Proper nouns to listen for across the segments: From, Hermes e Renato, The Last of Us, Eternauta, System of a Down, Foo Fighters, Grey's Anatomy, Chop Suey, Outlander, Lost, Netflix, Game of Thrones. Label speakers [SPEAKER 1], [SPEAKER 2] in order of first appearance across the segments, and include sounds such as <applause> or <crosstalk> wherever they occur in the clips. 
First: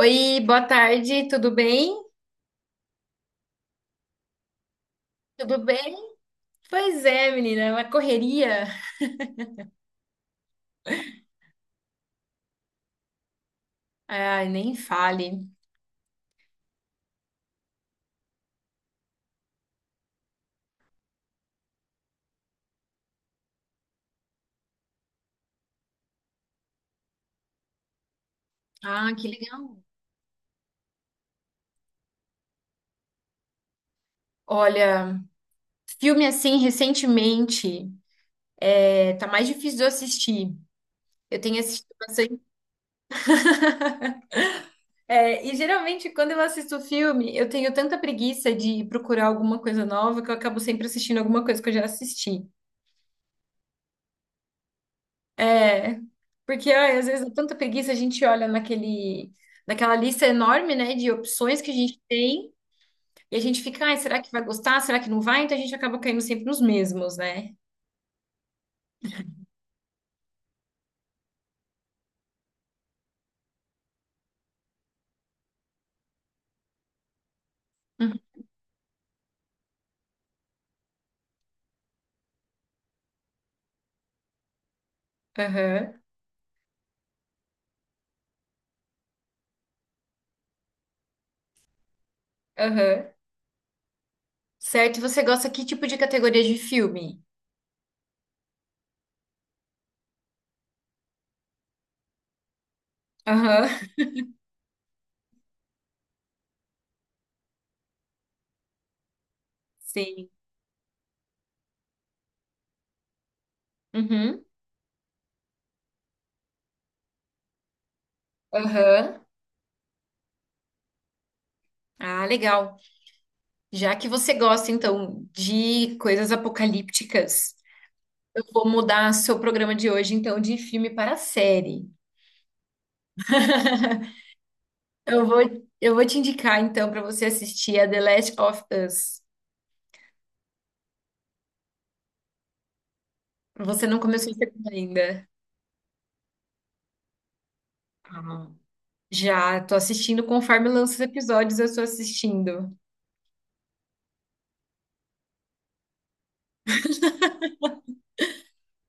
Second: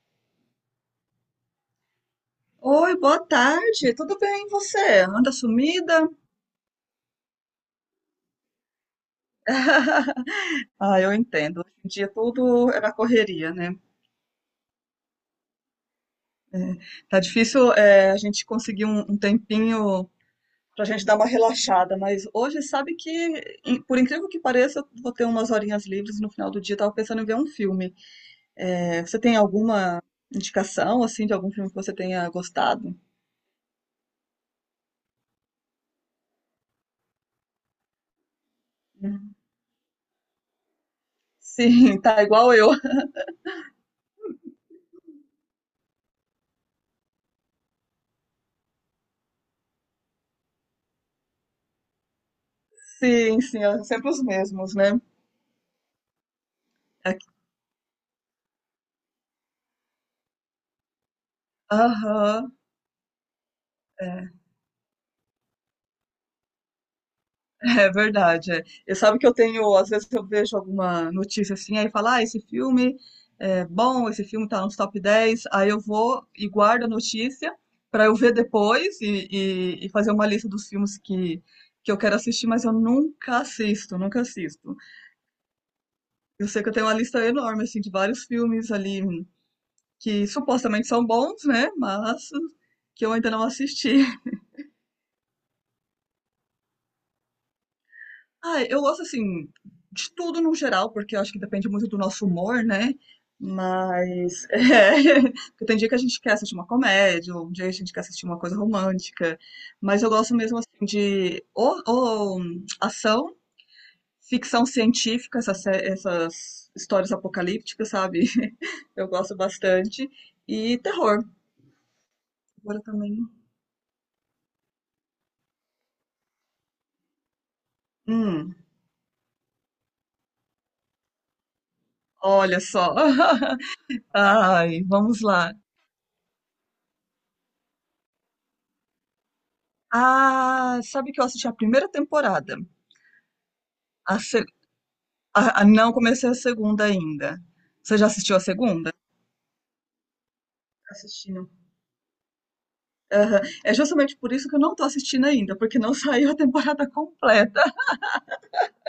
[SPEAKER 1] Oi, boa tarde, tudo bem?
[SPEAKER 2] Oi, boa tarde. Tudo bem, e você? Anda
[SPEAKER 1] Tudo bem?
[SPEAKER 2] sumida?
[SPEAKER 1] Pois é, menina, é uma correria.
[SPEAKER 2] <laughs> Ah, eu entendo. Hoje em dia tudo é na correria, né?
[SPEAKER 1] Ai, nem fale.
[SPEAKER 2] É, tá difícil, é, a gente conseguir um tempinho pra gente dar uma relaxada, mas hoje sabe que, por incrível que pareça, eu vou ter umas horinhas livres no final do dia. Tava pensando em ver um filme. É,
[SPEAKER 1] Ah,
[SPEAKER 2] você
[SPEAKER 1] que
[SPEAKER 2] tem
[SPEAKER 1] legal.
[SPEAKER 2] alguma indicação, assim, de algum filme que você tenha gostado?
[SPEAKER 1] Olha, filme assim, recentemente, tá
[SPEAKER 2] Hum.
[SPEAKER 1] mais difícil de eu assistir. Eu tenho assistido
[SPEAKER 2] Sim, <laughs> tá
[SPEAKER 1] bastante.
[SPEAKER 2] igual eu.
[SPEAKER 1] É, e geralmente, quando eu assisto filme, eu tenho tanta preguiça de procurar alguma coisa nova que eu acabo sempre assistindo alguma coisa que eu já assisti.
[SPEAKER 2] Sim, sim, é sempre os mesmos, né?
[SPEAKER 1] É, porque ai, às
[SPEAKER 2] É-
[SPEAKER 1] vezes,
[SPEAKER 2] que-
[SPEAKER 1] dá tanta preguiça, a gente olha naquela lista enorme, né, de opções que a gente tem.
[SPEAKER 2] Aham.
[SPEAKER 1] E a gente fica, ai, será que
[SPEAKER 2] É.
[SPEAKER 1] vai gostar? Será que não vai? Então a gente acaba caindo sempre nos mesmos, né?
[SPEAKER 2] É verdade, é. E sabe que eu tenho, às vezes eu vejo alguma notícia assim, aí fala, ah, esse filme é bom, esse filme tá nos top 10. Aí eu vou e guardo a notícia pra eu ver
[SPEAKER 1] Uhum.
[SPEAKER 2] depois e fazer uma lista dos filmes que eu quero assistir, mas eu nunca assisto, nunca assisto.
[SPEAKER 1] Aham,
[SPEAKER 2] Eu sei que eu tenho uma lista enorme, assim, de vários filmes ali que supostamente são bons, né, mas
[SPEAKER 1] aham.
[SPEAKER 2] que eu ainda não assisti.
[SPEAKER 1] Certo, e você gosta que tipo de categoria de filme?
[SPEAKER 2] Ah, eu gosto assim de tudo no geral, porque eu acho que depende muito do nosso humor, né?
[SPEAKER 1] Aham,
[SPEAKER 2] Mas <laughs> é, porque tem dia que a gente quer assistir uma comédia, ou um dia a gente quer assistir uma coisa romântica, mas eu
[SPEAKER 1] sim.
[SPEAKER 2] gosto mesmo assim de ação,
[SPEAKER 1] Uhum,
[SPEAKER 2] ficção científica, essas, essas histórias apocalípticas, sabe? <laughs> Eu
[SPEAKER 1] aham.
[SPEAKER 2] gosto bastante. E terror.
[SPEAKER 1] Ah, legal.
[SPEAKER 2] Agora também.
[SPEAKER 1] Já que você gosta, então, de coisas apocalípticas, eu
[SPEAKER 2] Hum,
[SPEAKER 1] vou mudar seu programa de hoje, então, de filme para série.
[SPEAKER 2] olha só.
[SPEAKER 1] <laughs>
[SPEAKER 2] <laughs> Ai, vamos
[SPEAKER 1] Eu vou,
[SPEAKER 2] lá.
[SPEAKER 1] eu vou te indicar, então, para você assistir a The Last of Us.
[SPEAKER 2] Ah, sabe que eu assisti a primeira temporada.
[SPEAKER 1] Você não
[SPEAKER 2] A
[SPEAKER 1] começou a
[SPEAKER 2] se-
[SPEAKER 1] assistir ainda.
[SPEAKER 2] a- Não comecei a segunda ainda. Você já assistiu a segunda?
[SPEAKER 1] Já, tô assistindo conforme lança os
[SPEAKER 2] Assistindo.
[SPEAKER 1] episódios, eu tô assistindo.
[SPEAKER 2] Aham. É justamente por isso que eu não tô assistindo ainda, porque não <laughs> saiu a temporada completa.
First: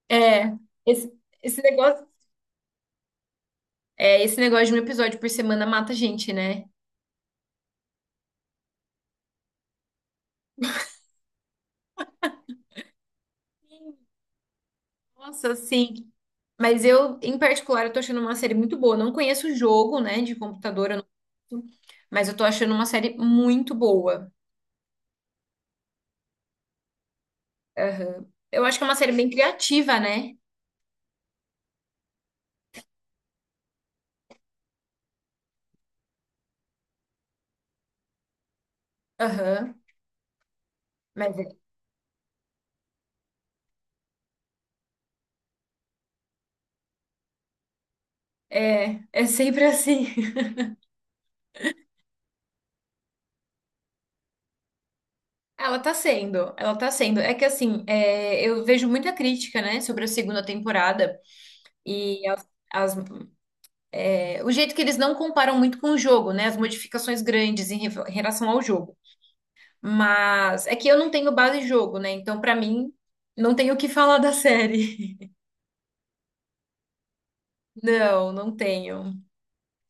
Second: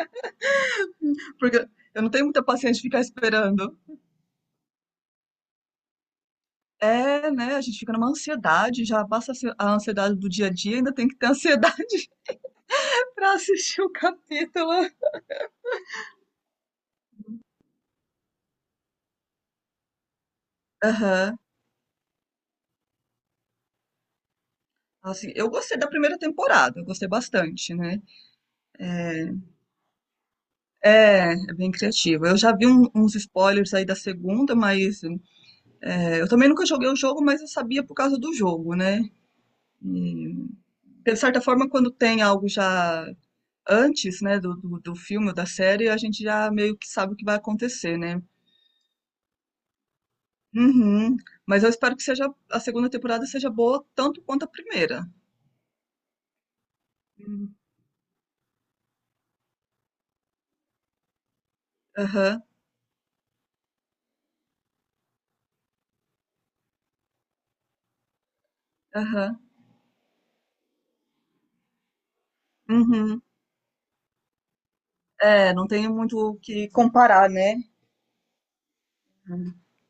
[SPEAKER 1] É, esse,
[SPEAKER 2] Porque
[SPEAKER 1] esse
[SPEAKER 2] eu
[SPEAKER 1] negócio,
[SPEAKER 2] não tenho muita paciência de ficar esperando.
[SPEAKER 1] é, esse negócio de um episódio por semana mata a gente, né?
[SPEAKER 2] É, né? A gente fica numa ansiedade, já passa a ansiedade do dia a dia, ainda tem que ter ansiedade <laughs> pra assistir o capítulo.
[SPEAKER 1] Nossa, sim. Mas eu, em particular, eu tô achando uma série muito boa. Eu não conheço o jogo, né, de computador, eu não-
[SPEAKER 2] Aham.
[SPEAKER 1] mas eu tô achando uma série muito boa.
[SPEAKER 2] Assim, eu gostei da primeira temporada, eu gostei bastante, né?
[SPEAKER 1] Aham. Eu acho que é uma série bem criativa, né?
[SPEAKER 2] É, é bem criativo. Eu já vi um- uns spoilers aí da segunda, mas é, eu também nunca joguei o jogo, mas eu sabia por causa do jogo, né?
[SPEAKER 1] Aham.
[SPEAKER 2] E, de
[SPEAKER 1] Mas
[SPEAKER 2] certa forma, quando tem algo já antes, né, do filme ou da série, a gente já meio que sabe o que vai acontecer, né?
[SPEAKER 1] é, é sempre assim. <laughs>
[SPEAKER 2] Uhum. Mas eu espero que seja a segunda temporada seja boa tanto quanto a primeira.
[SPEAKER 1] Ela tá sendo. É que
[SPEAKER 2] Uhum.
[SPEAKER 1] assim, é, eu vejo muita crítica, né, sobre a segunda temporada. E
[SPEAKER 2] Aham,
[SPEAKER 1] as- as- é, o jeito que eles não comparam muito com o jogo, né? As modificações grandes em relação ao jogo.
[SPEAKER 2] aham.
[SPEAKER 1] Mas é que eu não tenho base de jogo, né? Então, pra mim,
[SPEAKER 2] Uhum.
[SPEAKER 1] não tenho o que falar da série. <laughs>
[SPEAKER 2] É, não tenho muito o que comparar, né?
[SPEAKER 1] Não, não tenho.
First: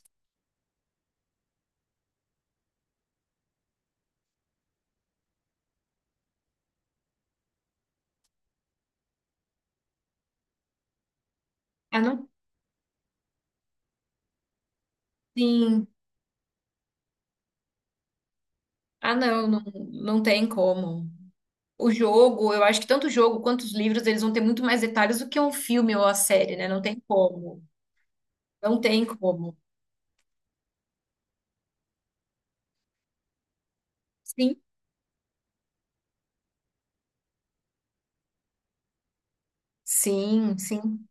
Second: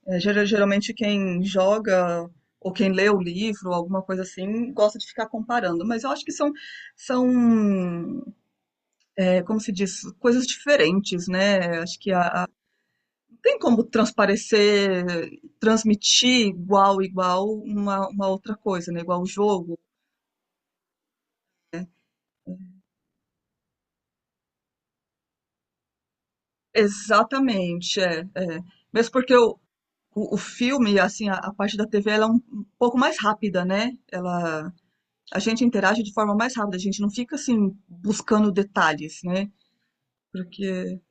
[SPEAKER 2] É, geralmente quem joga ou quem lê o livro, alguma coisa assim, gosta de ficar comparando. Mas eu acho que são, são, é, como se diz, coisas diferentes, né?
[SPEAKER 1] Ah,
[SPEAKER 2] Acho que
[SPEAKER 1] não?
[SPEAKER 2] não tem como transparecer,
[SPEAKER 1] Sim.
[SPEAKER 2] transmitir igual, igual uma outra coisa, né?
[SPEAKER 1] Ah,
[SPEAKER 2] Igual o
[SPEAKER 1] não, não,
[SPEAKER 2] jogo.
[SPEAKER 1] não tem como. O jogo, eu acho que tanto o jogo quanto os livros, eles vão ter muito mais detalhes do que um filme ou a série, né? Não tem como.
[SPEAKER 2] Exatamente, é, é.
[SPEAKER 1] Não tem
[SPEAKER 2] Mesmo porque
[SPEAKER 1] como.
[SPEAKER 2] o filme, assim, a parte da TV, ela é um pouco mais rápida, né?
[SPEAKER 1] Sim,
[SPEAKER 2] Ela a gente interage de forma mais rápida, a gente não fica assim buscando detalhes, né?
[SPEAKER 1] sim,
[SPEAKER 2] Porque,
[SPEAKER 1] sim.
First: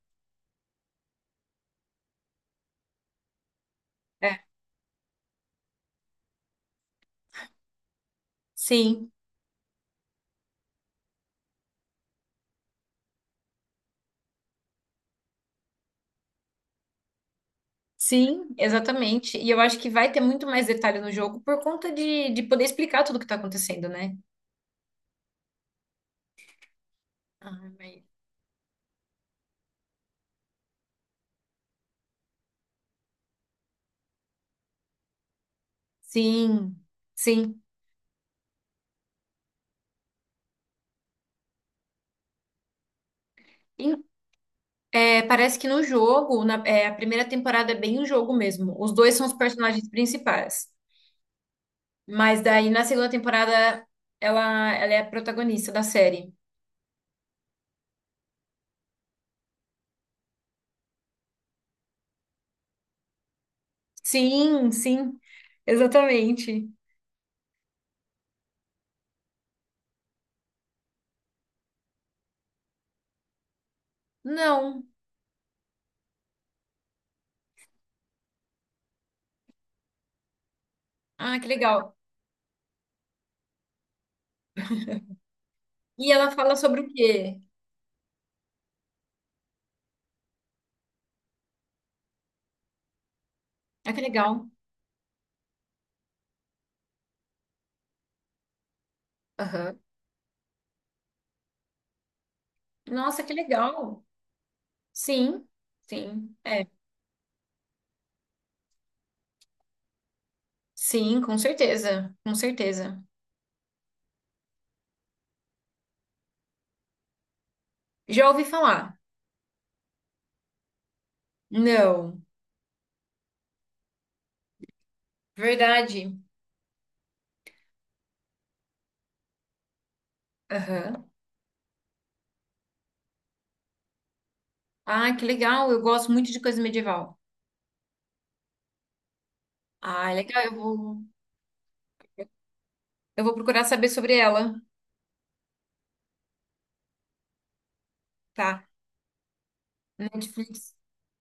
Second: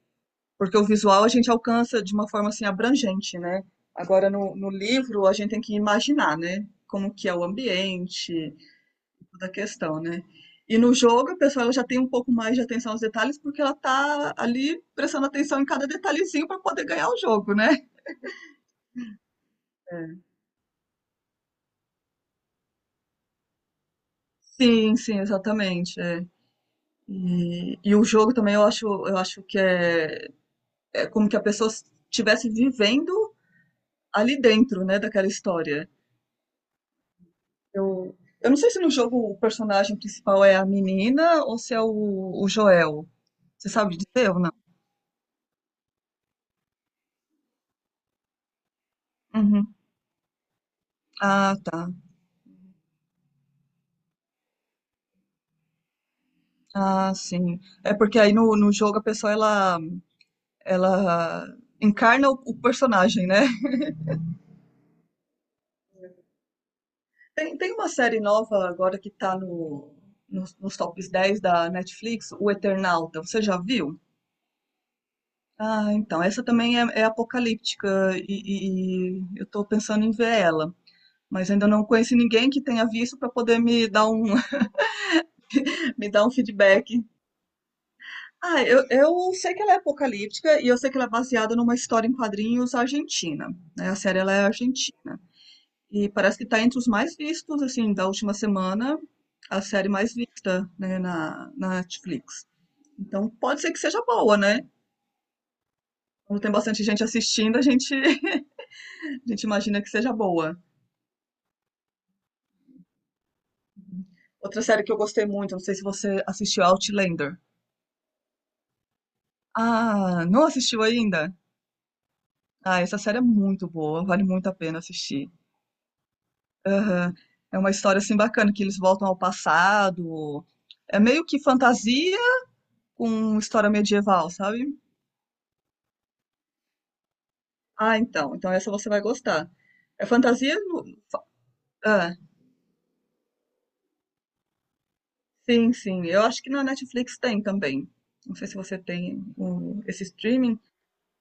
[SPEAKER 2] porque o visual a gente alcança de uma forma assim abrangente, né? Agora
[SPEAKER 1] É,
[SPEAKER 2] no livro a gente tem que imaginar, né? Como que é o ambiente,
[SPEAKER 1] sim.
[SPEAKER 2] toda a questão, né? E no jogo a pessoa ela já tem um pouco mais de atenção aos detalhes porque ela tá ali prestando atenção em cada detalhezinho para poder ganhar o jogo, né?
[SPEAKER 1] Sim, exatamente. E eu acho que vai ter
[SPEAKER 2] É.
[SPEAKER 1] muito mais detalhe no jogo por conta de poder explicar tudo o que tá acontecendo, né?
[SPEAKER 2] Sim, sim, exatamente. É.
[SPEAKER 1] Ah,
[SPEAKER 2] E
[SPEAKER 1] mas...
[SPEAKER 2] o jogo também eu acho que é é como que a pessoa estivesse vivendo ali dentro, né, daquela história.
[SPEAKER 1] Sim, sim.
[SPEAKER 2] Eu, eu não sei se no jogo o personagem principal é a menina ou se é o Joel. Você sabe
[SPEAKER 1] Em-
[SPEAKER 2] dizer ou não?
[SPEAKER 1] é, parece que no jogo, é, a primeira temporada é bem o jogo mesmo. Os dois são os
[SPEAKER 2] Uhum.
[SPEAKER 1] personagens principais.
[SPEAKER 2] Ah, tá.
[SPEAKER 1] Mas daí na segunda temporada ela é a protagonista da série.
[SPEAKER 2] Ah, sim. É porque aí no jogo a pessoa ela, ela encarna o personagem, né? <laughs>
[SPEAKER 1] Sim, sim, exatamente.
[SPEAKER 2] Tem, tem uma série nova agora que tá no, nos, nos tops 10 da Netflix, O Eternauta. Você já viu?
[SPEAKER 1] Não.
[SPEAKER 2] Ah, então, essa também é, é apocalíptica e, e eu tô pensando em ver ela.
[SPEAKER 1] Ah, que
[SPEAKER 2] Mas ainda não
[SPEAKER 1] legal.
[SPEAKER 2] conheci ninguém que tenha visto para poder me dar um, <laughs> me
[SPEAKER 1] E
[SPEAKER 2] dar
[SPEAKER 1] ela
[SPEAKER 2] um
[SPEAKER 1] fala sobre
[SPEAKER 2] feedback.
[SPEAKER 1] o quê?
[SPEAKER 2] Ah, eu sei que ela é apocalíptica e eu sei que ela é baseada numa história em quadrinhos argentina, né?
[SPEAKER 1] Ah,
[SPEAKER 2] A
[SPEAKER 1] que
[SPEAKER 2] série ela é
[SPEAKER 1] legal.
[SPEAKER 2] argentina. E parece que está entre os mais vistos, assim, da última semana, a
[SPEAKER 1] Aham.
[SPEAKER 2] série mais vista, né, na Netflix.
[SPEAKER 1] Nossa,
[SPEAKER 2] Então
[SPEAKER 1] que
[SPEAKER 2] pode ser que seja
[SPEAKER 1] legal.
[SPEAKER 2] boa, né?
[SPEAKER 1] Sim, sim,
[SPEAKER 2] Como tem
[SPEAKER 1] é.
[SPEAKER 2] bastante gente assistindo, a gente, <laughs> a gente imagina que seja boa.
[SPEAKER 1] Sim, com certeza, com certeza.
[SPEAKER 2] Outra série que eu gostei muito, não sei se você assistiu Outlander.
[SPEAKER 1] Já ouvi falar?
[SPEAKER 2] Ah, não assistiu ainda?
[SPEAKER 1] Não.
[SPEAKER 2] Ah, essa série é muito boa, vale muito a pena assistir.
[SPEAKER 1] Verdade.
[SPEAKER 2] Aham. É uma história assim bacana, que eles voltam ao passado. É
[SPEAKER 1] Aham.
[SPEAKER 2] meio que fantasia com história medieval, sabe?
[SPEAKER 1] Ah, que legal. Eu gosto muito de coisa medieval.
[SPEAKER 2] Ah, então. Então essa você vai gostar. É
[SPEAKER 1] Ah, legal.
[SPEAKER 2] fantasia? Ah,
[SPEAKER 1] Eu vou procurar saber sobre ela,
[SPEAKER 2] sim, sim. Eu acho que na Netflix tem também. Não sei se
[SPEAKER 1] tá?
[SPEAKER 2] você tem o- esse streaming,
[SPEAKER 1] Netflix.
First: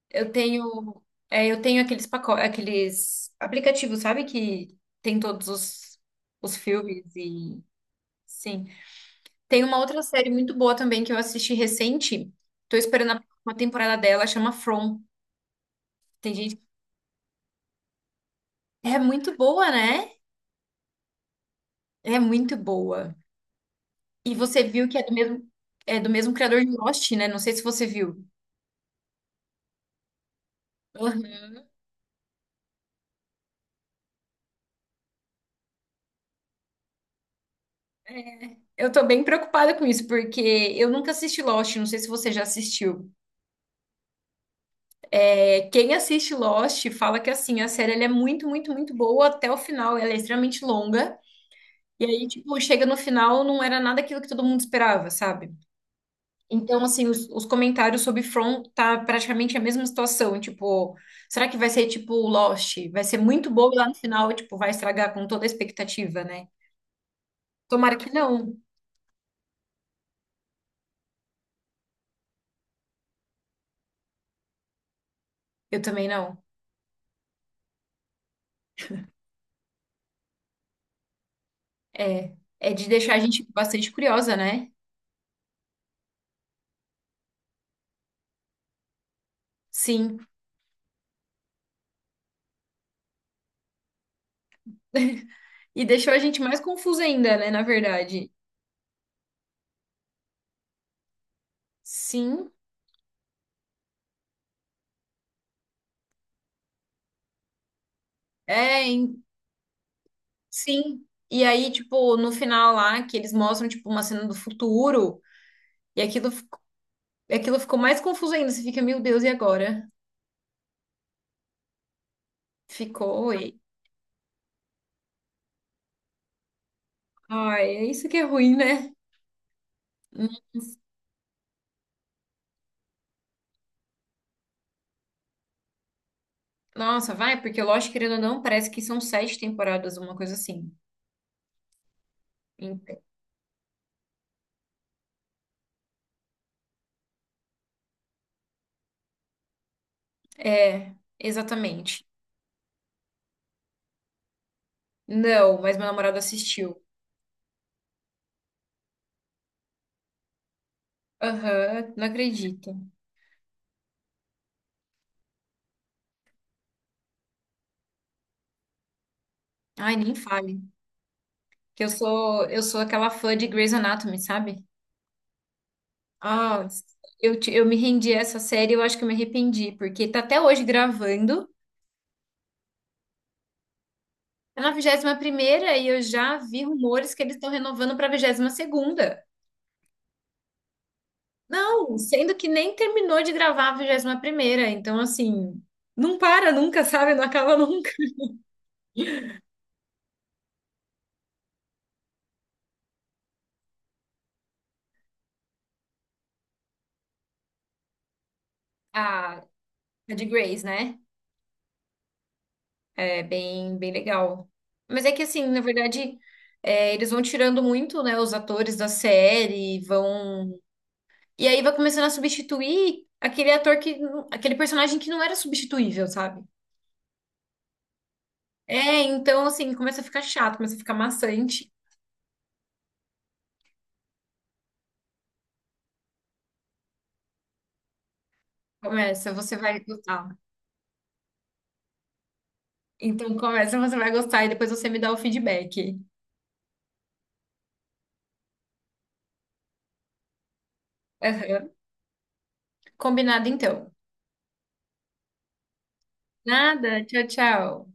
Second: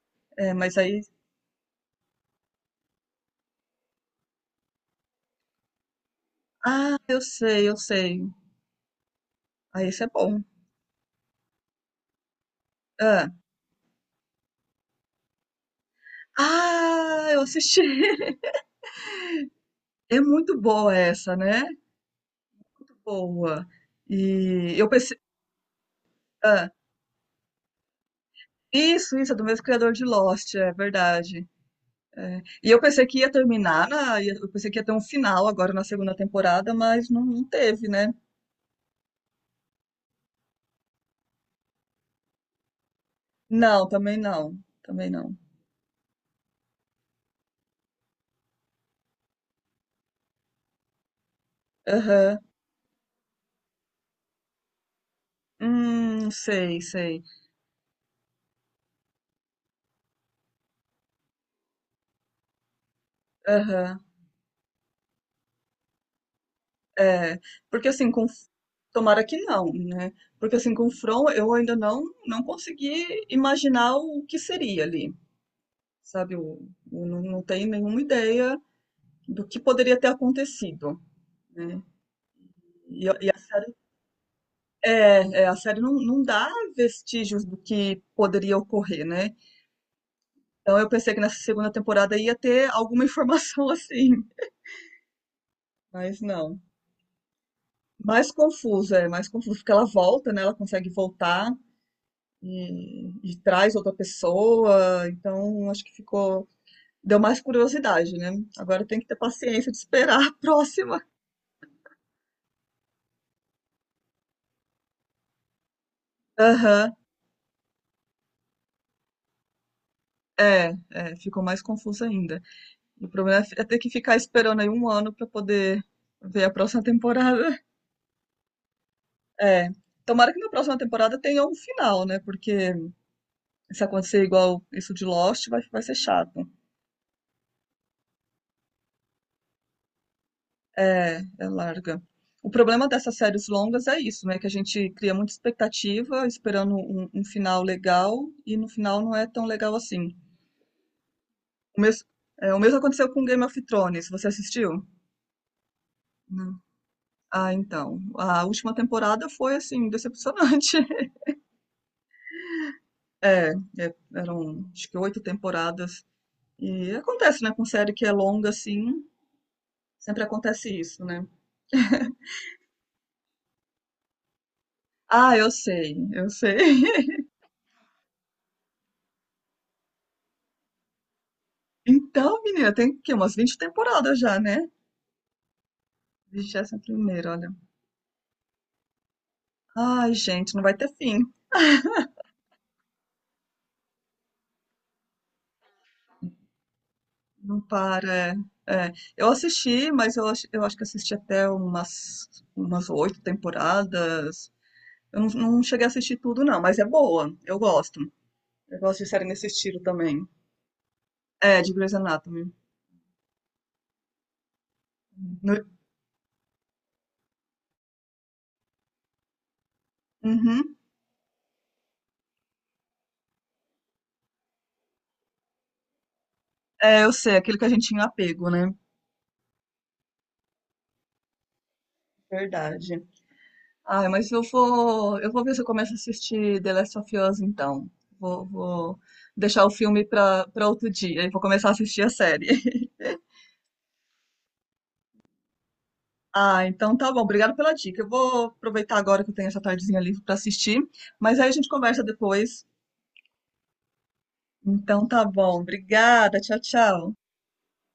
[SPEAKER 1] Eu
[SPEAKER 2] é, mas
[SPEAKER 1] tenho,
[SPEAKER 2] aí.
[SPEAKER 1] é, eu tenho aqueles pacotes, aqueles aplicativos, sabe? Que tem os
[SPEAKER 2] Ah,
[SPEAKER 1] filmes
[SPEAKER 2] eu
[SPEAKER 1] e
[SPEAKER 2] sei, eu sei.
[SPEAKER 1] sim. Tem uma
[SPEAKER 2] Ah,
[SPEAKER 1] outra
[SPEAKER 2] esse é
[SPEAKER 1] série
[SPEAKER 2] bom.
[SPEAKER 1] muito boa também que eu assisti recente. Tô esperando a
[SPEAKER 2] Ah,
[SPEAKER 1] próxima temporada dela, chama From. Tem gente que
[SPEAKER 2] ah, eu assisti. <laughs>
[SPEAKER 1] é muito boa, né?
[SPEAKER 2] É muito boa essa, né? Muito
[SPEAKER 1] É muito boa.
[SPEAKER 2] boa.
[SPEAKER 1] E você
[SPEAKER 2] E
[SPEAKER 1] viu
[SPEAKER 2] eu
[SPEAKER 1] que
[SPEAKER 2] pensei.
[SPEAKER 1] é do mesmo criador
[SPEAKER 2] Ah,
[SPEAKER 1] de Lost, né? Não sei se você viu.
[SPEAKER 2] isso, é do mesmo criador de Lost, é verdade.
[SPEAKER 1] Uhum.
[SPEAKER 2] É. E eu pensei que ia terminar, eu pensei que ia ter um final agora na segunda temporada, mas não, não teve, né?
[SPEAKER 1] Eu tô bem preocupada com isso, porque eu nunca assisti Lost, não sei se você já assistiu.
[SPEAKER 2] Não, também não. Também não.
[SPEAKER 1] É, quem assiste Lost fala que assim, a série ela é muito, muito, muito boa até o final, ela é extremamente longa. E aí,
[SPEAKER 2] Aham.
[SPEAKER 1] tipo, chega no final, não era nada aquilo que todo mundo esperava, sabe?
[SPEAKER 2] Sei,
[SPEAKER 1] Então, assim,
[SPEAKER 2] sei.
[SPEAKER 1] os comentários sobre From tá praticamente a mesma situação. Tipo, será que vai ser tipo Lost? Vai ser muito bobo lá no
[SPEAKER 2] Aham.
[SPEAKER 1] final, tipo, vai estragar com toda a expectativa, né?
[SPEAKER 2] É. Porque
[SPEAKER 1] Tomara que
[SPEAKER 2] assim, com.
[SPEAKER 1] não.
[SPEAKER 2] Tomara que não, né? Porque assim, com o From eu ainda não, não consegui imaginar o que seria ali.
[SPEAKER 1] Eu também
[SPEAKER 2] Sabe?
[SPEAKER 1] não.
[SPEAKER 2] Eu não, não tenho nenhuma ideia do que poderia ter acontecido, né?
[SPEAKER 1] É, é de
[SPEAKER 2] E,
[SPEAKER 1] deixar a
[SPEAKER 2] e a
[SPEAKER 1] gente
[SPEAKER 2] série,
[SPEAKER 1] bastante curiosa, né?
[SPEAKER 2] é, é, a série não, não dá vestígios do que poderia ocorrer, né?
[SPEAKER 1] Sim.
[SPEAKER 2] Então eu pensei que nessa segunda temporada ia ter alguma informação <laughs> assim,
[SPEAKER 1] <laughs> E deixou a
[SPEAKER 2] mas
[SPEAKER 1] gente mais
[SPEAKER 2] não.
[SPEAKER 1] confusa ainda, né? Na verdade.
[SPEAKER 2] Mais confuso, é, mais confuso, porque ela volta, né? Ela consegue voltar
[SPEAKER 1] Sim.
[SPEAKER 2] e traz outra pessoa, então acho que ficou. Deu mais curiosidade, né?
[SPEAKER 1] É,
[SPEAKER 2] Agora tem que ter
[SPEAKER 1] em-
[SPEAKER 2] paciência de esperar a próxima.
[SPEAKER 1] sim. E aí, tipo, no final lá, que eles mostram, tipo, uma cena do futuro, e aquilo, fi-
[SPEAKER 2] Aham.
[SPEAKER 1] aquilo ficou mais confuso ainda. Você fica, meu Deus, e agora?
[SPEAKER 2] É, é, ficou mais confuso ainda. O
[SPEAKER 1] Ficou
[SPEAKER 2] problema é
[SPEAKER 1] e.
[SPEAKER 2] é ter que ficar esperando aí um ano pra poder ver a próxima temporada. <laughs>
[SPEAKER 1] Ai, é isso que é ruim, né?
[SPEAKER 2] É. Tomara que na próxima temporada tenha um final, né? Porque se acontecer igual isso de Lost, vai, vai ser chato.
[SPEAKER 1] Nossa, vai, porque lógico, querendo ou não, parece que são sete temporadas, uma coisa assim.
[SPEAKER 2] É, é larga. O problema
[SPEAKER 1] Ent-
[SPEAKER 2] dessas séries longas é isso, né? Que a gente cria muita expectativa, esperando um final legal, e no final não é tão legal assim.
[SPEAKER 1] É,
[SPEAKER 2] O
[SPEAKER 1] exatamente.
[SPEAKER 2] mes- É, o mesmo aconteceu com Game of Thrones, você assistiu?
[SPEAKER 1] Não, mas meu namorado assistiu.
[SPEAKER 2] Ah, então, a última temporada foi, assim, decepcionante. <laughs>
[SPEAKER 1] Aham, não acredito.
[SPEAKER 2] É, é, eram acho que 8 temporadas. E acontece, né, com série que é longa, assim,
[SPEAKER 1] Ai, nem
[SPEAKER 2] sempre
[SPEAKER 1] fale.
[SPEAKER 2] acontece isso, né?
[SPEAKER 1] Que eu sou aquela fã de Grey's Anatomy, sabe?
[SPEAKER 2] Ah, eu sei, eu sei.
[SPEAKER 1] Ah,
[SPEAKER 2] <laughs>
[SPEAKER 1] eu me rendi a essa série, eu acho que eu me arrependi, porque tá até hoje gravando.
[SPEAKER 2] Então, menina, tem que umas 20 temporadas já,
[SPEAKER 1] É
[SPEAKER 2] né?
[SPEAKER 1] na 21ª primeira e eu já vi rumores que
[SPEAKER 2] 21ª,
[SPEAKER 1] eles estão
[SPEAKER 2] olha.
[SPEAKER 1] renovando pra 22ª segunda.
[SPEAKER 2] Ai, gente, não vai ter fim.
[SPEAKER 1] Não, sendo que nem terminou de gravar a 21ª primeira, então assim, não para nunca, sabe? Não acaba
[SPEAKER 2] Não
[SPEAKER 1] nunca.
[SPEAKER 2] para. É. É, eu assisti, mas eu acho que assisti até umas umas 8 temporadas. Eu não, não cheguei a assistir tudo, não, mas é boa. Eu gosto. Eu gosto de série
[SPEAKER 1] A,
[SPEAKER 2] nesse estilo
[SPEAKER 1] a de
[SPEAKER 2] também.
[SPEAKER 1] Grace, né?
[SPEAKER 2] É, de Grey's Anatomy.
[SPEAKER 1] É bem, bem legal. Mas é que assim, na
[SPEAKER 2] No-
[SPEAKER 1] verdade, é, eles vão tirando muito, né, os atores da série, vão...
[SPEAKER 2] Uhum.
[SPEAKER 1] E aí vai começando a substituir aquele ator que... aquele personagem que não era substituível, sabe?
[SPEAKER 2] É, eu sei, aquele que a gente tinha um apego, né?
[SPEAKER 1] É, então assim, começa a ficar chato, começa a ficar maçante.
[SPEAKER 2] Verdade. Ah, mas eu vou ver se eu começo a assistir The Last of Us, então. Vou, vou
[SPEAKER 1] Começa, você
[SPEAKER 2] deixar o
[SPEAKER 1] vai
[SPEAKER 2] filme
[SPEAKER 1] gostar.
[SPEAKER 2] pra, pra outro dia e vou começar a assistir a série. <laughs>
[SPEAKER 1] Então começa, você vai gostar e depois você me dá o feedback.
[SPEAKER 2] Ah, então tá bom. Obrigado pela dica. Eu vou aproveitar agora que eu tenho essa tardezinha livre pra assistir, mas aí a gente
[SPEAKER 1] Aham.
[SPEAKER 2] conversa depois.
[SPEAKER 1] Combinado então.
[SPEAKER 2] Então tá bom. Obrigada. Tchau,
[SPEAKER 1] Nada,
[SPEAKER 2] tchau.
[SPEAKER 1] tchau, tchau.